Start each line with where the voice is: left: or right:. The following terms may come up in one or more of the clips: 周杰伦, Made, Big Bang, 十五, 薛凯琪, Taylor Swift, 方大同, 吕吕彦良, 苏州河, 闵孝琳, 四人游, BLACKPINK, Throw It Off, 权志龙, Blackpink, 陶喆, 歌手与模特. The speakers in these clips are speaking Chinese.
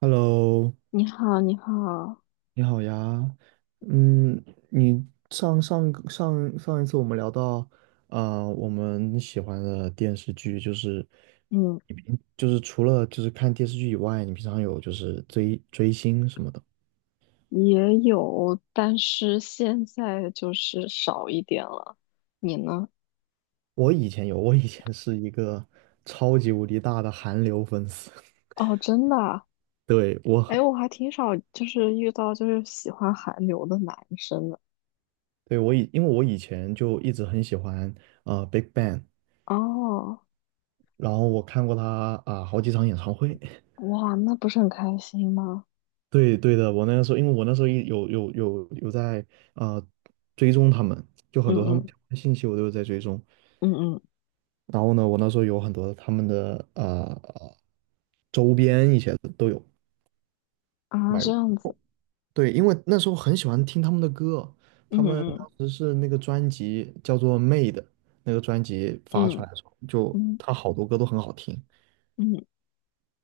right: Hello，
left: 你好，你好。
right: 你好呀。嗯，你上上一次我们聊到，我们喜欢的电视剧就是，
left: 嗯，
right: 就是除了就是看电视剧以外，你平常有就是追星什么的。
left: 也有，但是现在就是少一点了。你呢？
right: 我以前有，我以前是一个超级无敌大的韩流粉丝。
left: 哦，真的啊？
right: 对，
left: 哎，我还挺少，就是遇到就是喜欢韩流的男生的。
right: 对，因为我以前就一直很喜欢Big Bang，
left: 哦，
right: 然后我看过他好几场演唱会。
left: 哇，那不是很开心吗？
right: 对对的，我那个时候，因为我那时候一有有有有在啊、呃追踪他们，就很
left: 嗯
right: 多他们相
left: 嗯，
right: 关的信息我都有在追踪。
left: 嗯嗯，
right: 然后呢，我那时候有很多他们的周边一些的都有
left: 啊，
right: 买
left: 这
right: 过。
left: 样子。
right: 对，因为那时候很喜欢听他们的歌，他
left: 嗯
right: 们
left: 嗯，
right: 当时是那个专辑叫做《Made》，那个专辑发出
left: 嗯
right: 来的时候，就
left: 嗯
right: 他好多歌都很好听，
left: 嗯。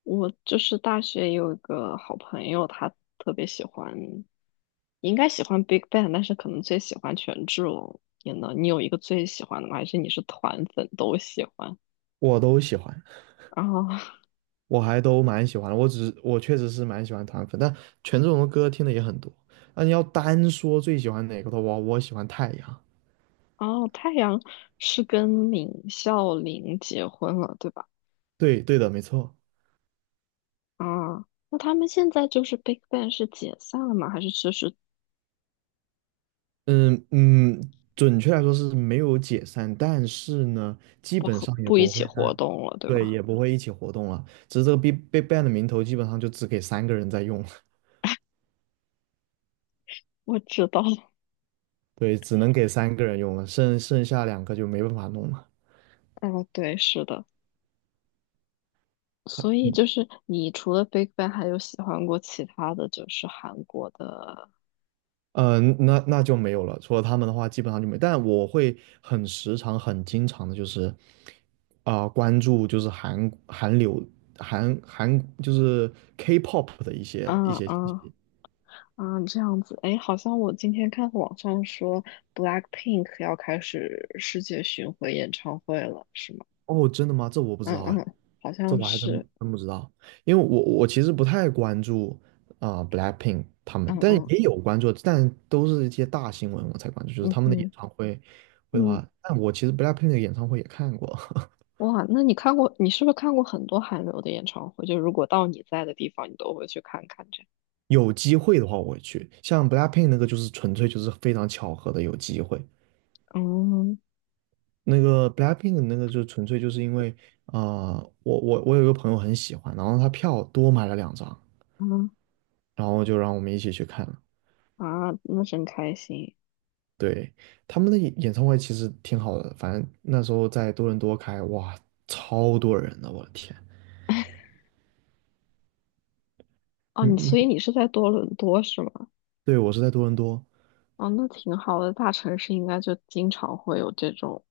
left: 我就是大学有一个好朋友，他特别喜欢，应该喜欢 Big Bang，但是可能最喜欢权志龙。你呢？你有一个最喜欢的吗？还是你是团粉都喜欢？
right: 我都喜欢。
left: 然后，
right: 我还都蛮喜欢的，我只是我确实是蛮喜欢团粉，但权志龙的歌听的也很多。那你要单说最喜欢哪个的话，我喜欢太阳。
left: 哦，太阳是跟闵孝琳结婚了，对吧？
right: 对对的，没错。
left: 啊，那他们现在就是 Big Bang 是解散了吗？还是就是
right: 嗯嗯，准确来说是没有解散，但是呢，基
left: 不
right: 本
left: 和
right: 上也
left: 不一
right: 不会
left: 起活
right: 在，
left: 动了，对
right: 对，
left: 吧？
right: 也不会一起活动了。只是这个 Big Bang 的名头基本上就只给三个人在用了，
left: 我知道了。
right: 对，只能给三个人用了，剩下两个就没办法弄了。
left: 哦，对，是的。所以就是你除了 Big Bang 还有喜欢过其他的就是韩国的。
right: 嗯，那就没有了。除了他们的话，基本上就没。但我会很时常、很经常的，就是关注就是韩流、就是 K-pop 的一些一
left: 嗯
right: 些信
left: 嗯，
right: 息。
left: 嗯，这样子。哎，好像我今天看网上说 BLACKPINK 要开始世界巡回演唱会了，是吗？
right: 哦，真的吗？这我不知
left: 嗯
right: 道哎，
left: 嗯，好
right: 这
left: 像
right: 我还真
left: 是。
right: 真不知道。因为我其实不太关注Blackpink 他们，
left: 嗯
right: 但
left: 嗯，
right: 也有关注，但都是一些大新闻我才关注，就是
left: 嗯
right: 他们的演
left: 嗯
right: 唱会会的
left: 嗯，
right: 话，但我其实 Blackpink 的演唱会也看过。
left: 哇，那你看过，你是不是看过很多韩流的演唱会？就如果到你在的地方，你都会去看看这样。
right: 有机会的话我会去，像 BLACKPINK 那个就是纯粹就是非常巧合的有机会，
left: 嗯
right: 那个 BLACKPINK 那个就纯粹就是因为啊、我有一个朋友很喜欢，然后他票多买了2张，
left: 嗯，
right: 然后就让我们一起去看了。
left: 嗯啊，那真开心。
right: 对，他们的演唱会其实挺好的，反正那时候在多伦多开，哇，超多人的，我的天！
left: 哦，
right: 嗯
left: 你
right: 嗯，
left: 所以你是在多伦多是吗？
right: 对我是在多伦多，
left: 哦，那挺好的。大城市应该就经常会有这种，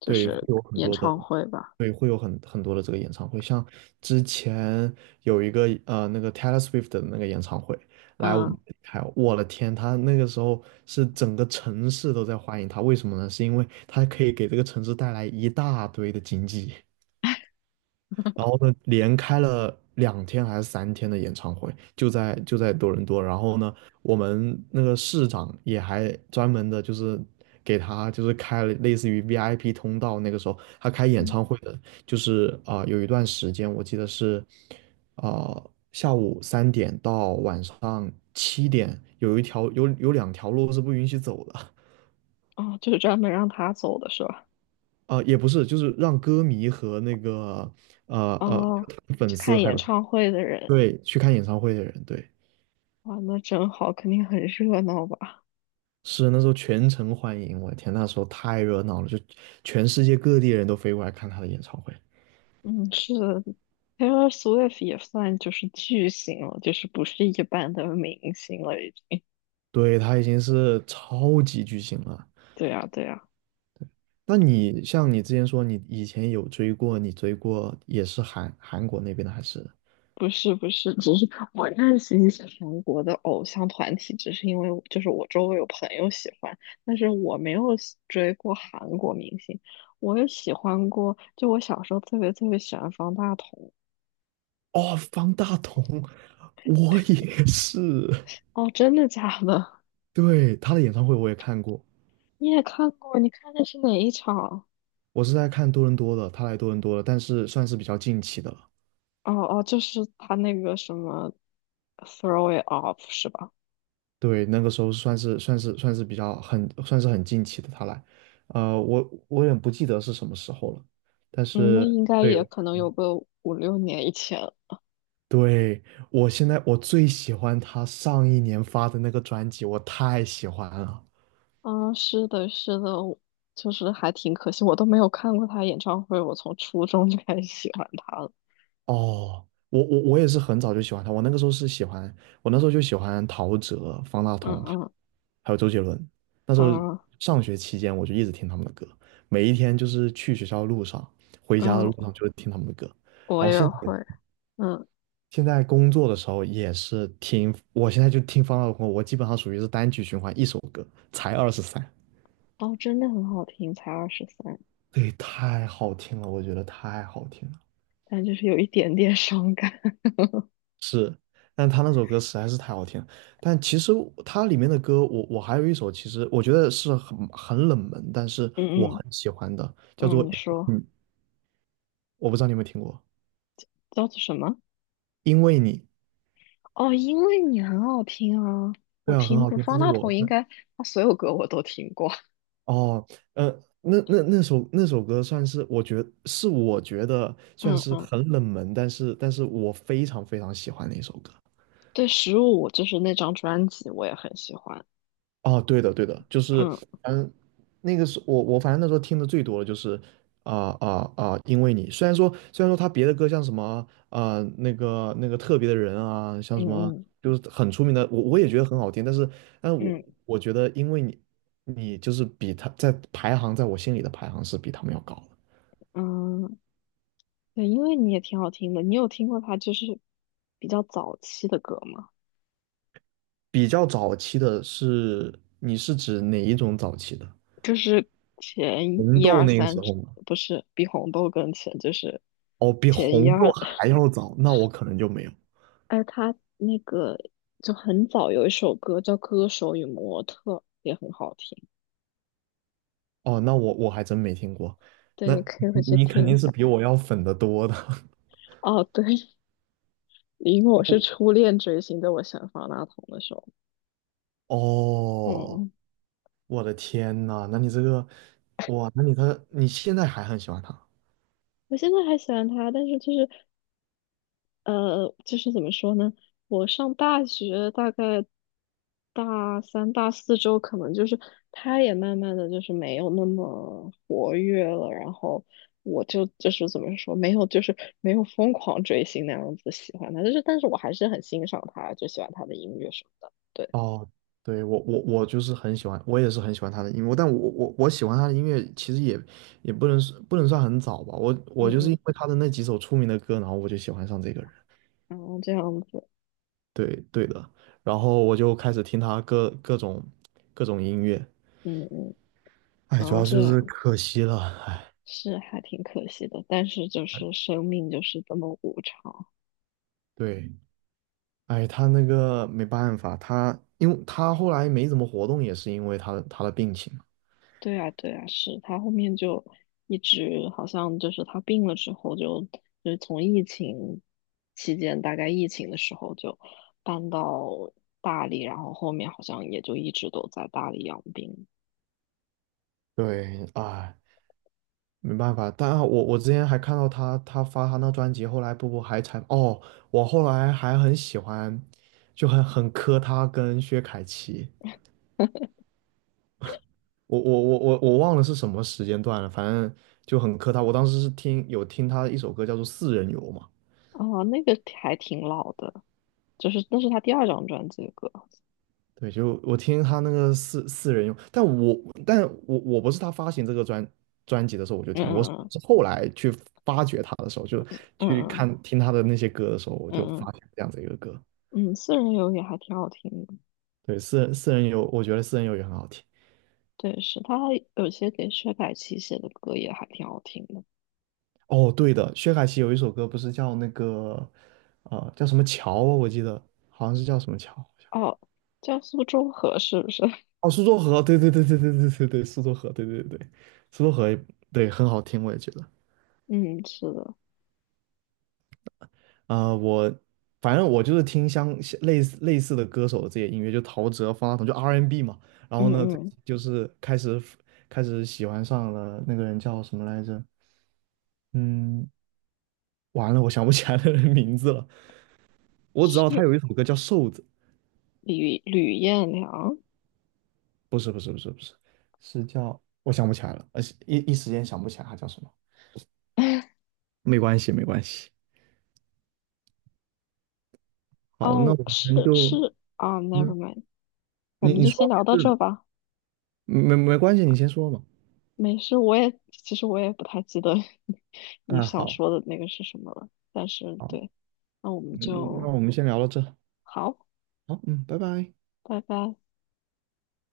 left: 就
right: 对，会
left: 是
right: 有很
left: 演
right: 多的，
left: 唱会吧？
right: 对，会有很多的这个演唱会，像之前有一个那个 Taylor Swift 的那个演唱会来我们
left: 嗯，
right: 这里开我的天，他那个时候是整个城市都在欢迎他，为什么呢？是因为他可以给这个城市带来一大堆的经济。然后呢，连开了2天还是3天的演唱会，就在多伦多。然后呢，我们那个市长也还专门的，就是给他就是开了类似于 VIP 通道。那个时候他开演
left: 嗯。
right: 唱会的，就是有一段时间我记得是啊、下午3点到晚上7点，有2条路是不允许走的。
left: 哦，就是专门让他走的是吧？
right: 也不是，就是让歌迷和那个呃呃
left: 哦，去
right: 粉丝
left: 看
right: 还
left: 演
right: 有
left: 唱会的人，
right: 对，去看演唱会的人，对，
left: 哇，那真好，肯定很热闹吧？
right: 是那时候全城欢迎，我的天，那时候太热闹了，就全世界各地人都飞过来看他的演唱会。
left: 嗯，是的，Taylor Swift 也算就是巨星了，就是不是一般的明星了，已经。
right: 对，他已经是超级巨星了。
left: 对呀，对呀。
right: 那你像你之前说，你以前有追过，你追过也是韩国那边的，还是？
left: 不是不是，只是我认识一些韩国的偶像团体，只是因为我就是我周围有朋友喜欢，但是我没有喜追过韩国明星。我也喜欢过，就我小时候特别特别喜欢方大同。
right: 哦，方大同，我也是。
left: 哦，真的假的？
right: 对，他的演唱会我也看过，
left: 你也看过？你看的是哪一场？
right: 我是在看多伦多的，他来多伦多了，但是算是比较近期的了。
left: 哦哦，就是他那个什么《Throw It Off》是吧？
right: 对，那个时候算是比较很算是很近期的他来，呃，我我有点不记得是什么时候了，但
left: 嗯，那
right: 是
left: 应 该
right: 对
left: 也可能有个五六年以前。
right: 对，我现在我最喜欢他上一年发的那个专辑，我太喜欢了。
left: 啊，是的，是的，我就是还挺可惜，我都没有看过他演唱会，我从初中就开始喜欢他了。
right: 哦，我也是很早就喜欢他，我那个时候是喜欢，我那时候就喜欢陶喆、方大
left: 嗯
right: 同，
left: 嗯，
right: 还有周杰伦。那时候
left: 嗯
right: 上学期间我就一直听他们的歌，每一天就是去学校的路上，回家的
left: 嗯，
right: 路上就会听他们的歌。然
left: 我
right: 后
left: 也
right: 现在。
left: 会。嗯，
right: 现在工作的时候也是听，我现在就听方大同，我基本上属于是单曲循环一首歌，才二十三，
left: 哦，真的很好听，才二十三，
right: 对，太好听了，我觉得太好听了。
left: 但就是有一点点伤感。
right: 是，但他那首歌实在是太好听了。但其实它里面的歌，我还有一首，其实我觉得是很冷门，但是我
left: 嗯嗯，
right: 很喜欢的，叫做
left: 嗯，你说
right: 嗯，我不知道你有没有听过，
left: 叫做什么？
right: 因为你，
left: 哦，因为你很好听啊，我
right: 对啊，很
left: 听
right: 好
left: 过
right: 听，这
left: 方
right: 是
left: 大
right: 我。
left: 同，应该他所有歌我都听过。
right: 哦，呃，那首歌算是我觉得 算
left: 嗯
right: 是
left: 嗯，
right: 很冷门，但是我非常非常喜欢的一首歌。
left: 对，《十五》就是那张专辑，我也很喜欢。
right: 哦，对的对的，就是
left: 嗯
right: 嗯，那个是我反正那时候听的最多的就是因为你虽然说他别的歌像什么那个特别的人啊，像什么
left: 嗯，
right: 就是很出名的，我也觉得很好听，但是但我
left: 嗯嗯，
right: 我觉得因为你就是比他在排行在我心里的排行是比他们要高的。
left: 嗯。对，因为你也挺好听的，你有听过他就是比较早期的歌吗？
right: 比较早期的是，你是指哪一种早期的？
left: 前
right: 红
left: 一
right: 豆
left: 二
right: 那个时
left: 三之。
right: 候吗？
left: 不是比红豆更前，就是
right: 哦，比
left: 前一
right: 红豆
left: 二。
right: 还要早，那我可能就没有。
left: 哎，他那个就很早有一首歌叫《歌手与模特》，也很好听。
right: 哦，那我还真没听过。
left: 对，
right: 那
left: 你可以回去
right: 你肯
left: 听一
right: 定是
left: 下。
right: 比我要粉的多的。
left: 哦，对，因为我是 初恋追星，对我喜欢方大同的时候，
right: 哦，
left: 嗯，
right: 我的天呐，那你这个，哇，那你你现在还很喜欢他？
left: 我现在还喜欢他，但是就是。就是怎么说呢？我上大学大概大三、大四之后，可能就是他也慢慢的就是没有那么活跃了，然后我就是怎么说，没有就是没有疯狂追星那样子喜欢他，就是但是我还是很欣赏他，就喜欢他的音乐什么的。对，
right: 哦，对，我就是很喜欢，我也是很喜欢他的音乐，但我喜欢他的音乐其实也不能算很早吧，我
left: 嗯
right: 就是
left: 嗯，
right: 因为他的那几首出名的歌，然后我就喜欢上这个人，
left: 然后这样子，
right: 对对的，然后我就开始听他各种音乐，
left: 嗯嗯，
right: 哎，
left: 然
right: 主
left: 后
right: 要
left: 这
right: 就是
left: 样
right: 可惜了，哎，
left: 是还挺可惜的，但是就是生命就是这么无常。
right: 对，哎，他那个没办法，他因为他后来没怎么活动，也是因为他的病情，
left: 对啊，对啊，是他后面就一直好像就是他病了之后就，就是从疫情期间，大概疫情的时候就搬到大理，然后后面好像也就一直都在大理养病。
right: 对，哎。没办法，但我之前还看到他，他发他那专辑，后来不还才哦，我后来还很喜欢，就很磕他跟薛凯琪，我忘了是什么时间段了，反正就很磕他。我当时是听他一首歌叫做《四人游》嘛，
left: 哦，那个还挺老的，就是那是他第二张专辑的歌。
right: 对，就我听他那个四人游，但我不是他发行这个专辑的时候我就
left: 嗯
right: 听了，我是
left: 嗯，
right: 是后来去发掘他的时候，就去
left: 嗯
right: 听他的那些歌的时候，我
left: 嗯，
right: 就
left: 嗯
right: 发现这样子一个歌。
left: 嗯，私人游也还挺好听的。
right: 对，私人游，我觉得私人游也很好听。
left: 对，是他有些给薛凯琪写的歌也还挺好听的。
right: 哦，对的，薛凯琪有一首歌不是叫那个，叫什么桥啊？我记得好像是叫什么桥，好像
left: 哦，叫苏州河是不是？
right: 哦，苏州河，对对对对对对对对，苏州河，对对对对，苏州河也，对，很好听，我也觉得。
left: 嗯，是的，
right: 我反正我就是听类似的歌手的这些音乐，就陶喆、方大同，就 R&B 嘛。然后
left: 嗯
right: 呢，最
left: 嗯，
right: 近就是开始喜欢上了那个人叫什么来着？嗯，完了，我想不起来那个人名字了。我只知道他
left: 是
right: 有一首歌叫《瘦子》，
left: 吕彦良。
right: 不是不是不是不是，是叫我想不起来了，而且一时间想不起来他叫什么。没关系没关系，好，那
left: 哦，
right: 我
left: 是
right: 们就
left: 是啊
right: 嗯，
left: ，never mind,我
right: 你
left: 们
right: 你
left: 就先
right: 说
left: 聊到
right: 没事
left: 这
right: 的
left: 吧。
right: 没关系，你先说嘛。
left: 没事，我也其实我也不太记得 你
right: 啊，
left: 想
right: 好
left: 说的那个是什么了，但是
right: 好，
left: 对，那我们
right: 嗯，那
left: 就。
right: 我们先聊到这。
left: 好，
right: 好，嗯，拜拜。
left: 拜拜。